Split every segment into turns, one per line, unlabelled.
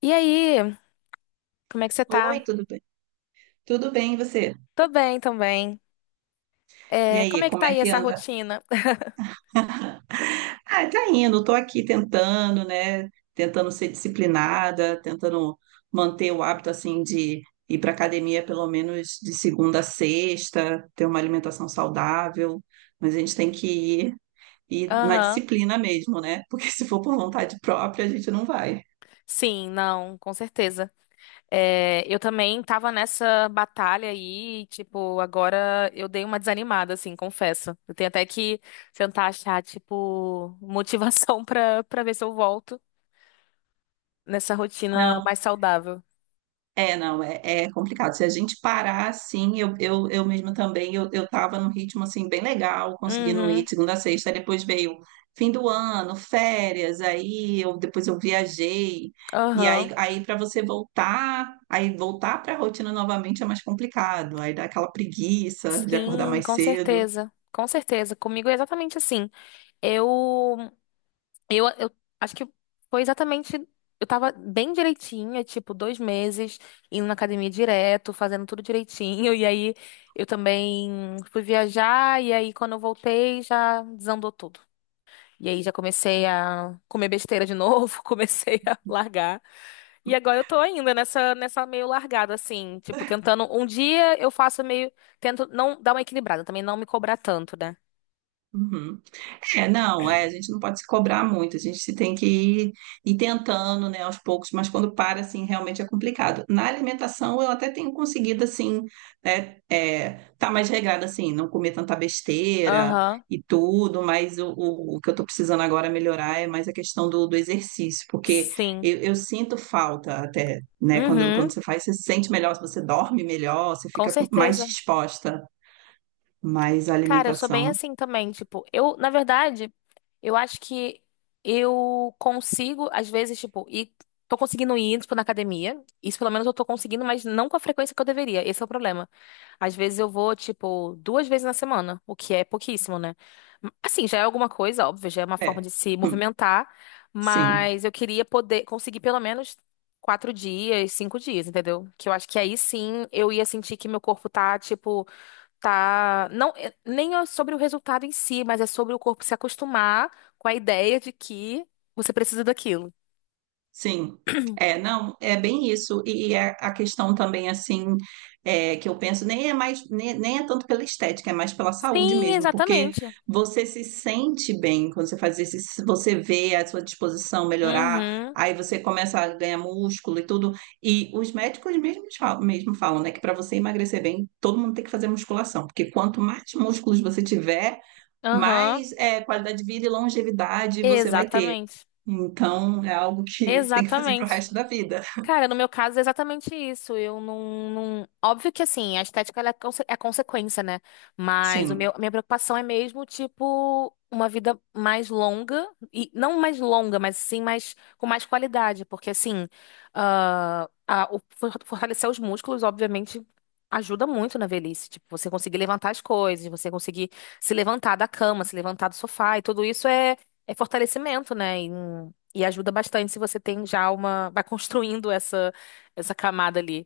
E aí, como é que você
Oi,
tá?
tudo bem? Tudo bem, e você?
Tô bem também.
E
Como
aí,
é que
como
tá
é
aí
que
essa
anda?
rotina?
Ah, tá indo, tô aqui tentando, né? Tentando ser disciplinada, tentando manter o hábito assim de ir para academia pelo menos de segunda a sexta, ter uma alimentação saudável, mas a gente tem que ir na
Aham.
disciplina mesmo, né? Porque se for por vontade própria, a gente não vai.
Sim, não, com certeza. Eu também tava nessa batalha aí, tipo, agora eu dei uma desanimada, assim, confesso. Eu tenho até que tentar achar, tipo, motivação pra ver se eu volto nessa rotina
Não.
mais saudável.
É, não, é complicado. Se a gente parar assim, eu mesmo também, eu tava num ritmo assim bem legal, conseguindo ir
Uhum,
de segunda a sexta, aí depois veio fim do ano, férias, aí eu depois eu viajei. E
aham.
aí, aí para você voltar, aí voltar para a rotina novamente é mais complicado. Aí dá aquela preguiça de acordar
Sim,
mais
com
cedo.
certeza. Com certeza. Comigo é exatamente assim. Eu eu acho que foi exatamente. Eu tava bem direitinha, tipo, dois meses, indo na academia direto, fazendo tudo direitinho. E aí eu também fui viajar, e aí quando eu voltei já desandou tudo. E aí já comecei a comer besteira de novo, comecei a largar. E agora eu tô ainda nessa meio largada, assim, tipo, tentando. Um dia eu faço meio. Tento não dar uma equilibrada, também não me cobrar tanto, né?
Uhum. É, não, é, a gente não pode se cobrar muito, a gente se tem que ir tentando, né, aos poucos, mas quando para, assim, realmente é complicado. Na alimentação, eu até tenho conseguido, assim, né, é, tá mais regrada, assim, não comer tanta besteira
Aham,
e tudo, mas o que eu tô precisando agora melhorar é mais a questão do exercício, porque
sim.
eu sinto falta até, né, quando,
Uhum,
quando você faz, você se sente melhor, você dorme melhor, você
com
fica com- mais
certeza.
disposta, mas a
Cara, eu sou bem
alimentação,
assim também, tipo, eu, na verdade, eu acho que eu consigo, às vezes, tipo, e tô conseguindo ir, tipo, na academia. Isso pelo menos eu tô conseguindo, mas não com a frequência que eu deveria. Esse é o problema. Às vezes eu vou, tipo, duas vezes na semana, o que é pouquíssimo, né? Assim, já é alguma coisa, óbvio, já é uma forma
é.
de se
Hum.
movimentar,
Sim,
mas eu queria poder conseguir pelo menos quatro dias, cinco dias, entendeu? Que eu acho que aí sim eu ia sentir que meu corpo tá, tipo tá, não, é- nem é sobre o resultado em si, mas é sobre o corpo se acostumar com a ideia de que você precisa daquilo.
sim. É, não, é bem isso. E a questão também, assim, é, que eu penso, nem é mais, nem é tanto pela estética, é mais pela saúde
Sim,
mesmo, porque
exatamente.
você se sente bem quando você faz isso, você vê a sua disposição melhorar,
Uhum,
aí você começa a ganhar músculo e tudo. E os médicos mesmo falam, né, que para você emagrecer bem, todo mundo tem que fazer musculação, porque quanto mais músculos você tiver,
aham,
mais é, qualidade de vida e longevidade você vai ter.
exatamente.
Então, é algo que tem que fazer para o
Exatamente.
resto da vida.
Cara, no meu caso é exatamente isso. Eu não, não... Óbvio que assim, a estética ela é, conse- é consequência, né? Mas o meu,
Sim.
a minha preocupação é mesmo, tipo, uma vida mais longa, e não mais longa, mas sim mais com mais qualidade. Porque assim, ah, a- o for- fortalecer os músculos, obviamente, ajuda muito na velhice. Tipo, você conseguir levantar as coisas, você conseguir se levantar da cama, se levantar do sofá, e tudo isso é, é fortalecimento, né? E ajuda bastante se você tem já uma. Vai construindo essa, essa camada ali.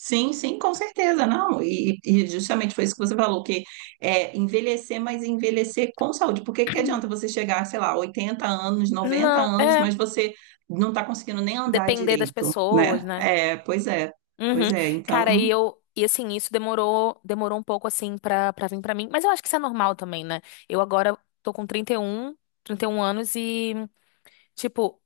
Sim, sim, com certeza, não. E justamente foi isso que você falou, que é envelhecer, mas envelhecer com saúde. Porque que adianta você chegar, sei lá, 80 anos, noventa
Não,
anos,
é.
mas você não está conseguindo nem andar
Depender das
direito,
pessoas,
né?
né?
É, pois é,
Uhum.
pois é.
Cara, e
Então,
eu. E assim, isso demorou, demorou um pouco assim pra vir pra mim. Mas eu acho que isso é normal também, né? Eu agora tô com trinta e um trinta e um anos e tipo,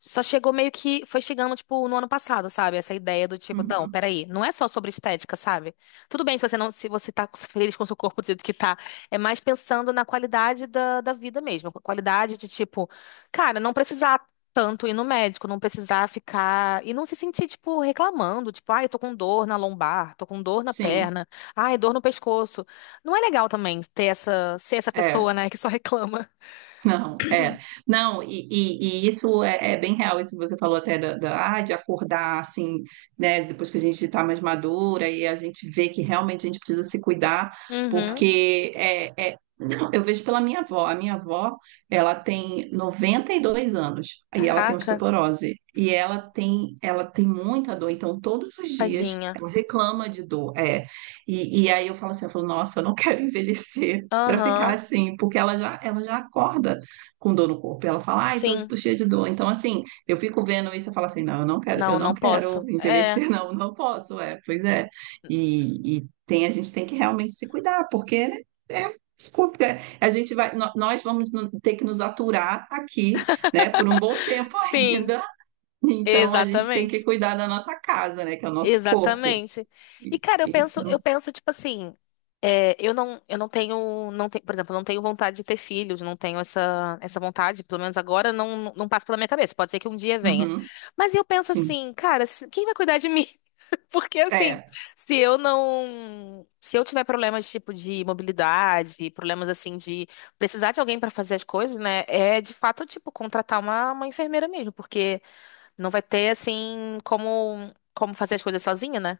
só chegou meio que. Foi chegando, tipo, no ano passado, sabe? Essa ideia do tipo, não,
uhum,
peraí, não é só sobre estética, sabe? Tudo bem se você tá feliz com o seu corpo do jeito que tá. É mais pensando na qualidade da vida mesmo. A qualidade de, tipo, cara, não precisar tanto ir no médico, não precisar ficar. E não se sentir, tipo, reclamando, tipo, ai, eu tô com dor na lombar, tô com dor na
sim,
perna, ai, dor no pescoço. Não é legal também ter essa, ser essa pessoa,
é.
né, que só reclama.
Não, é. Não, e isso é, é bem real, isso que você falou até de acordar assim, né? Depois que a gente está mais madura e a gente vê que realmente a gente precisa se cuidar,
Uhum.
porque não, eu vejo pela minha avó. A minha avó, ela tem 92 anos e ela tem
Caraca.
osteoporose. E ela tem muita dor, então todos os dias
Tadinha.
ela reclama de dor. É. E aí eu falo assim, eu falo, nossa, eu não quero envelhecer para ficar
Aham.
assim, porque ela já acorda com dor no corpo. E ela fala, ai, tô,
Sim.
tô cheia de dor. Então, assim, eu fico vendo isso e falo assim, não, eu não quero, eu
Não,
não
não
quero
posso. É.
envelhecer, não, não posso, é, pois é. E tem, a gente tem que realmente se cuidar, porque né, é, desculpa, é, a gente vai, nó- nós vamos ter que nos aturar aqui, né, por um bom tempo
Sim.
ainda. Então, a gente tem que
Exatamente.
cuidar da nossa casa, né, que é o nosso corpo.
Exatamente. E, cara,
Então,
eu penso, tipo assim, é, eu não tenho, não tenho, por exemplo, eu não tenho vontade de ter filhos, não tenho essa, essa vontade, pelo menos agora, não, não passa pela minha cabeça. Pode ser que um dia venha.
uhum,
Mas eu penso
sim,
assim, cara, se- quem vai cuidar de mim? Porque assim,
é,
se eu tiver problemas tipo de mobilidade, problemas assim de precisar de alguém pra fazer as coisas, né? É de fato tipo contratar uma enfermeira mesmo, porque não vai ter, assim, como, como fazer as coisas sozinho, né?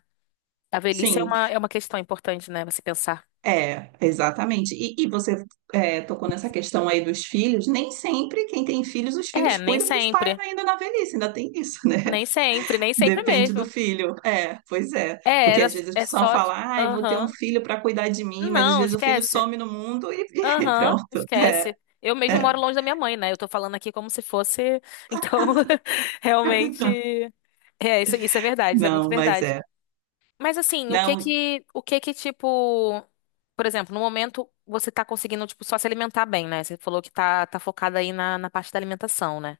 A velhice
sim.
é uma questão importante, né? Você pensar.
É, exatamente. E você tocou nessa questão aí dos filhos. Nem sempre quem tem filhos, os
É,
filhos
nem
cuidam dos pais
sempre.
ainda na velhice, ainda tem isso, né?
Nem sempre, nem sempre
Depende do
mesmo.
filho. É, pois é.
É,
Porque
era,
às vezes as
é
pessoas
só. Ti-
falam, ai, vou ter um
aham.
filho para cuidar de mim, mas às
Não,
vezes o filho
esquece.
some no mundo e, e
Aham,
pronto. É,
esquece. Eu mesmo
é.
moro longe da minha mãe, né? Eu tô falando aqui como se fosse. Então, realmente. É, isso é verdade, isso é muito
Não, mas
verdade.
é.
Mas assim,
Não,
o que que tipo, por exemplo, no momento você tá conseguindo tipo só se alimentar bem, né? Você falou que tá focada aí na, na parte da alimentação, né?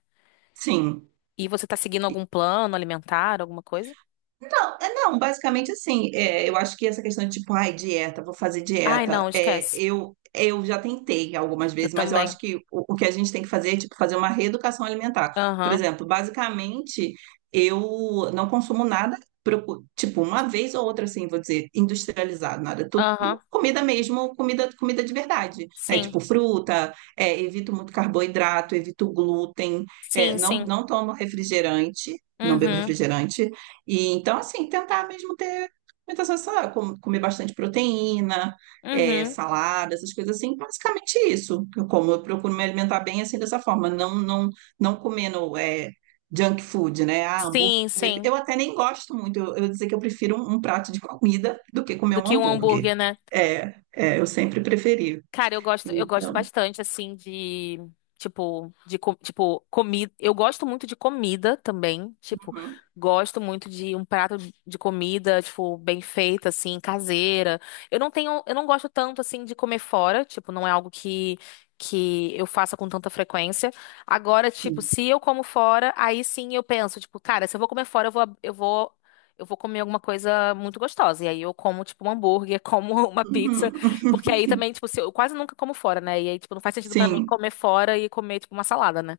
sim.
E você tá seguindo algum plano alimentar, alguma coisa?
Não, é, não, basicamente assim, é, eu acho que essa questão de tipo, ai, dieta, vou fazer
Ai,
dieta,
não,
é,
esquece.
eu já tentei algumas
Eu
vezes, mas eu
também.
acho que o que a gente tem que fazer é tipo, fazer uma reeducação alimentar. Por
Aham.
exemplo, basicamente, eu não consumo nada, tipo, uma vez ou outra, assim, vou dizer, industrializado, nada, tudo
Aham.
comida mesmo, comida, comida de verdade, né?
Sim.
Tipo, fruta, é, evito muito carboidrato, evito glúten, é,
Sim,
não,
sim.
não tomo refrigerante. Não bebo
Uhum.
refrigerante, e então, assim, tentar mesmo ter muita sensação, comer bastante proteína, é,
Uhum.
salada, essas coisas assim, basicamente isso. Eu como, eu procuro me alimentar bem assim dessa forma, não comendo é, junk food, né? Ah, hambúrguer.
Sim, sim.
Eu até nem gosto muito, eu dizer que eu prefiro um prato de comida do que comer
Do
um
que um
hambúrguer.
hambúrguer, né?
É, é, eu sempre preferi.
Cara, eu gosto
Então,
bastante, assim, de, tipo, de, co- tipo, comida. Eu gosto muito de comida também, tipo,
uhum,
gosto muito de um prato de comida, tipo, bem feita, assim, caseira. Eu não gosto tanto, assim, de comer fora, tipo, não é algo que eu faça com tanta frequência. Agora, tipo,
sim.
se eu como fora, aí sim eu penso, tipo, cara, se eu vou comer fora, eu vou comer alguma coisa muito gostosa. E aí eu como, tipo, um hambúrguer, como uma pizza.
Uhum.
Porque aí também, tipo, se eu quase nunca como fora, né? E aí, tipo, não faz sentido pra mim
Sim.
comer fora e comer, tipo, uma salada, né?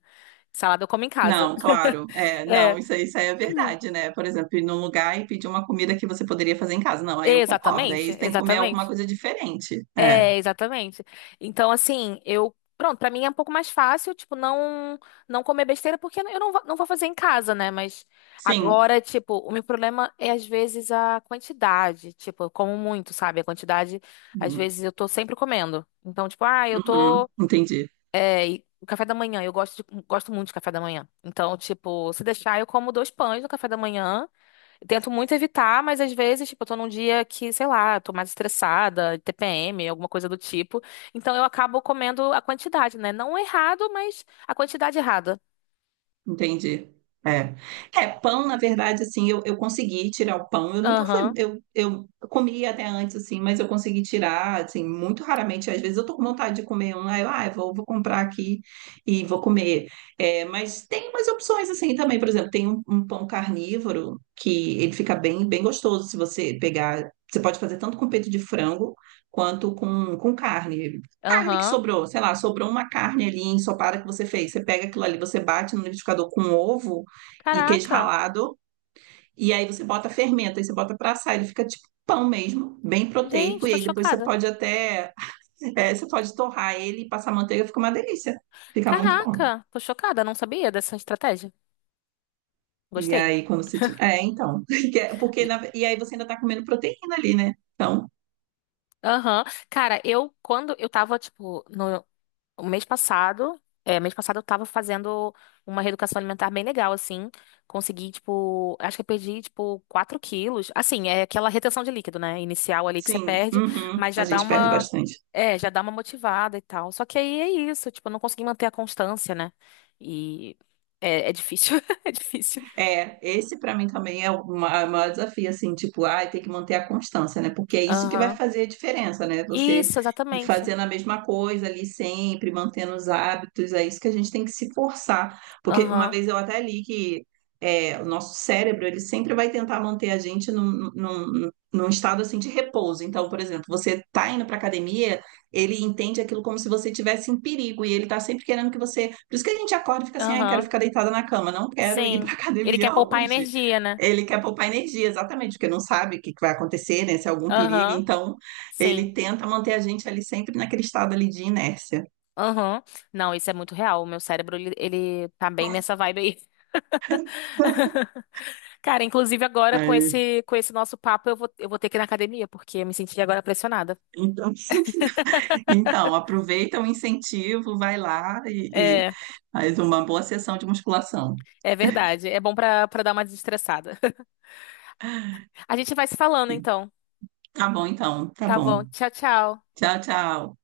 Salada eu como em casa.
Não, claro. É, não,
É.
isso aí é verdade, né? Por exemplo, ir num lugar e pedir uma comida que você poderia fazer em casa. Não, aí eu concordo. Aí
Exatamente,
você tem que comer alguma
exatamente.
coisa diferente. É,
É, exatamente. Então, assim, eu. Pronto, pra mim é um pouco mais fácil, tipo, não comer besteira, porque eu não, vou- não vou fazer em casa, né? Mas
sim.
agora, tipo, o meu problema é, às vezes, a quantidade. Tipo, eu como muito, sabe? A quantidade, às
Uhum,
vezes, eu tô sempre comendo. Então, tipo, ah, eu
uhum,
tô.
entendi.
É, e o café da manhã, eu gosto, de- gosto muito de café da manhã. Então, tipo, se deixar, eu como dois pães no café da manhã. Eu tento muito evitar, mas às vezes, tipo, eu tô num dia que, sei lá, tô mais estressada, TPM, alguma coisa do tipo. Então, eu acabo comendo a quantidade, né? Não errado, mas a quantidade errada.
Entendi. É. É, pão, na verdade, assim, eu consegui tirar o pão. Eu nunca fui,
Aham,
eu comia até antes, assim, mas eu consegui tirar, assim, muito raramente. Às vezes eu tô com vontade de comer um, aí eu, ah, eu vou comprar aqui e vou comer. É, mas tem umas opções, assim, também. Por exemplo, tem um pão carnívoro que ele fica bem, bem gostoso se você pegar. Você pode fazer tanto com peito de frango quanto com carne que
aham.
sobrou, sei lá, sobrou uma carne ali ensopada que você fez. Você pega aquilo ali, você bate no liquidificador com ovo e queijo
Caraca.
ralado, e aí você bota fermento, aí você bota pra assar, ele fica tipo pão mesmo, bem proteico,
Gente,
e
tô
aí depois você
chocada.
pode até, é, você pode torrar ele e passar manteiga, fica uma delícia. Fica muito bom.
Caraca, tô chocada. Não sabia dessa estratégia.
E
Gostei.
aí quando você tira... É, então, que é- porque na- e aí você ainda tá comendo proteína ali, né? Então,
Aham. Cara, eu, quando eu tava, tipo, no, o mês passado, é, mês passado eu tava fazendo uma reeducação alimentar bem legal, assim. Consegui, tipo, acho que eu perdi, tipo, 4 quilos. Assim, é aquela retenção de líquido, né? Inicial ali que você
sim,
perde,
uhum,
mas já
a
dá
gente perde
uma,
bastante.
é, já dá uma motivada e tal. Só que aí é isso, tipo, eu não consegui manter a constância, né? E é, é difícil, é difícil.
É, esse para mim também é o é o maior desafio, assim, tipo, ai, tem que manter a constância, né? Porque é isso que vai
Aham.
fazer a diferença, né? Você
Isso,
ir
exatamente.
fazendo a mesma coisa ali sempre, mantendo os hábitos, é isso que a gente tem que se forçar. Porque uma
Aham,
vez eu até li que é, o nosso cérebro, ele sempre vai tentar manter a gente num estado, assim, de repouso. Então, por exemplo, você tá indo para academia ele entende aquilo como se você estivesse em perigo e ele está sempre querendo que você. Por isso que a gente acorda e fica assim, ai, quero
aham,
ficar deitada na cama, não quero ir
sim.
pra
Ele quer
academia
poupar
hoje.
energia, né?
Ele quer poupar energia, exatamente, porque não sabe o que que vai acontecer, né? Se é algum perigo,
Aham,
então
sim.
ele tenta manter a gente ali sempre naquele estado ali de inércia.
Aham. Não, isso é muito real. O meu cérebro, ele tá bem nessa vibe aí. Cara, inclusive agora com
Aí,
com esse nosso papo, eu vou ter que ir na academia, porque eu me senti agora pressionada.
então, então, aproveita o incentivo, vai lá e,
É,
faz uma boa sessão de musculação.
é verdade. É bom pra, pra dar uma desestressada. A gente vai se falando então.
Tá bom, então, tá
Tá bom.
bom.
Tchau, tchau.
Tchau, tchau.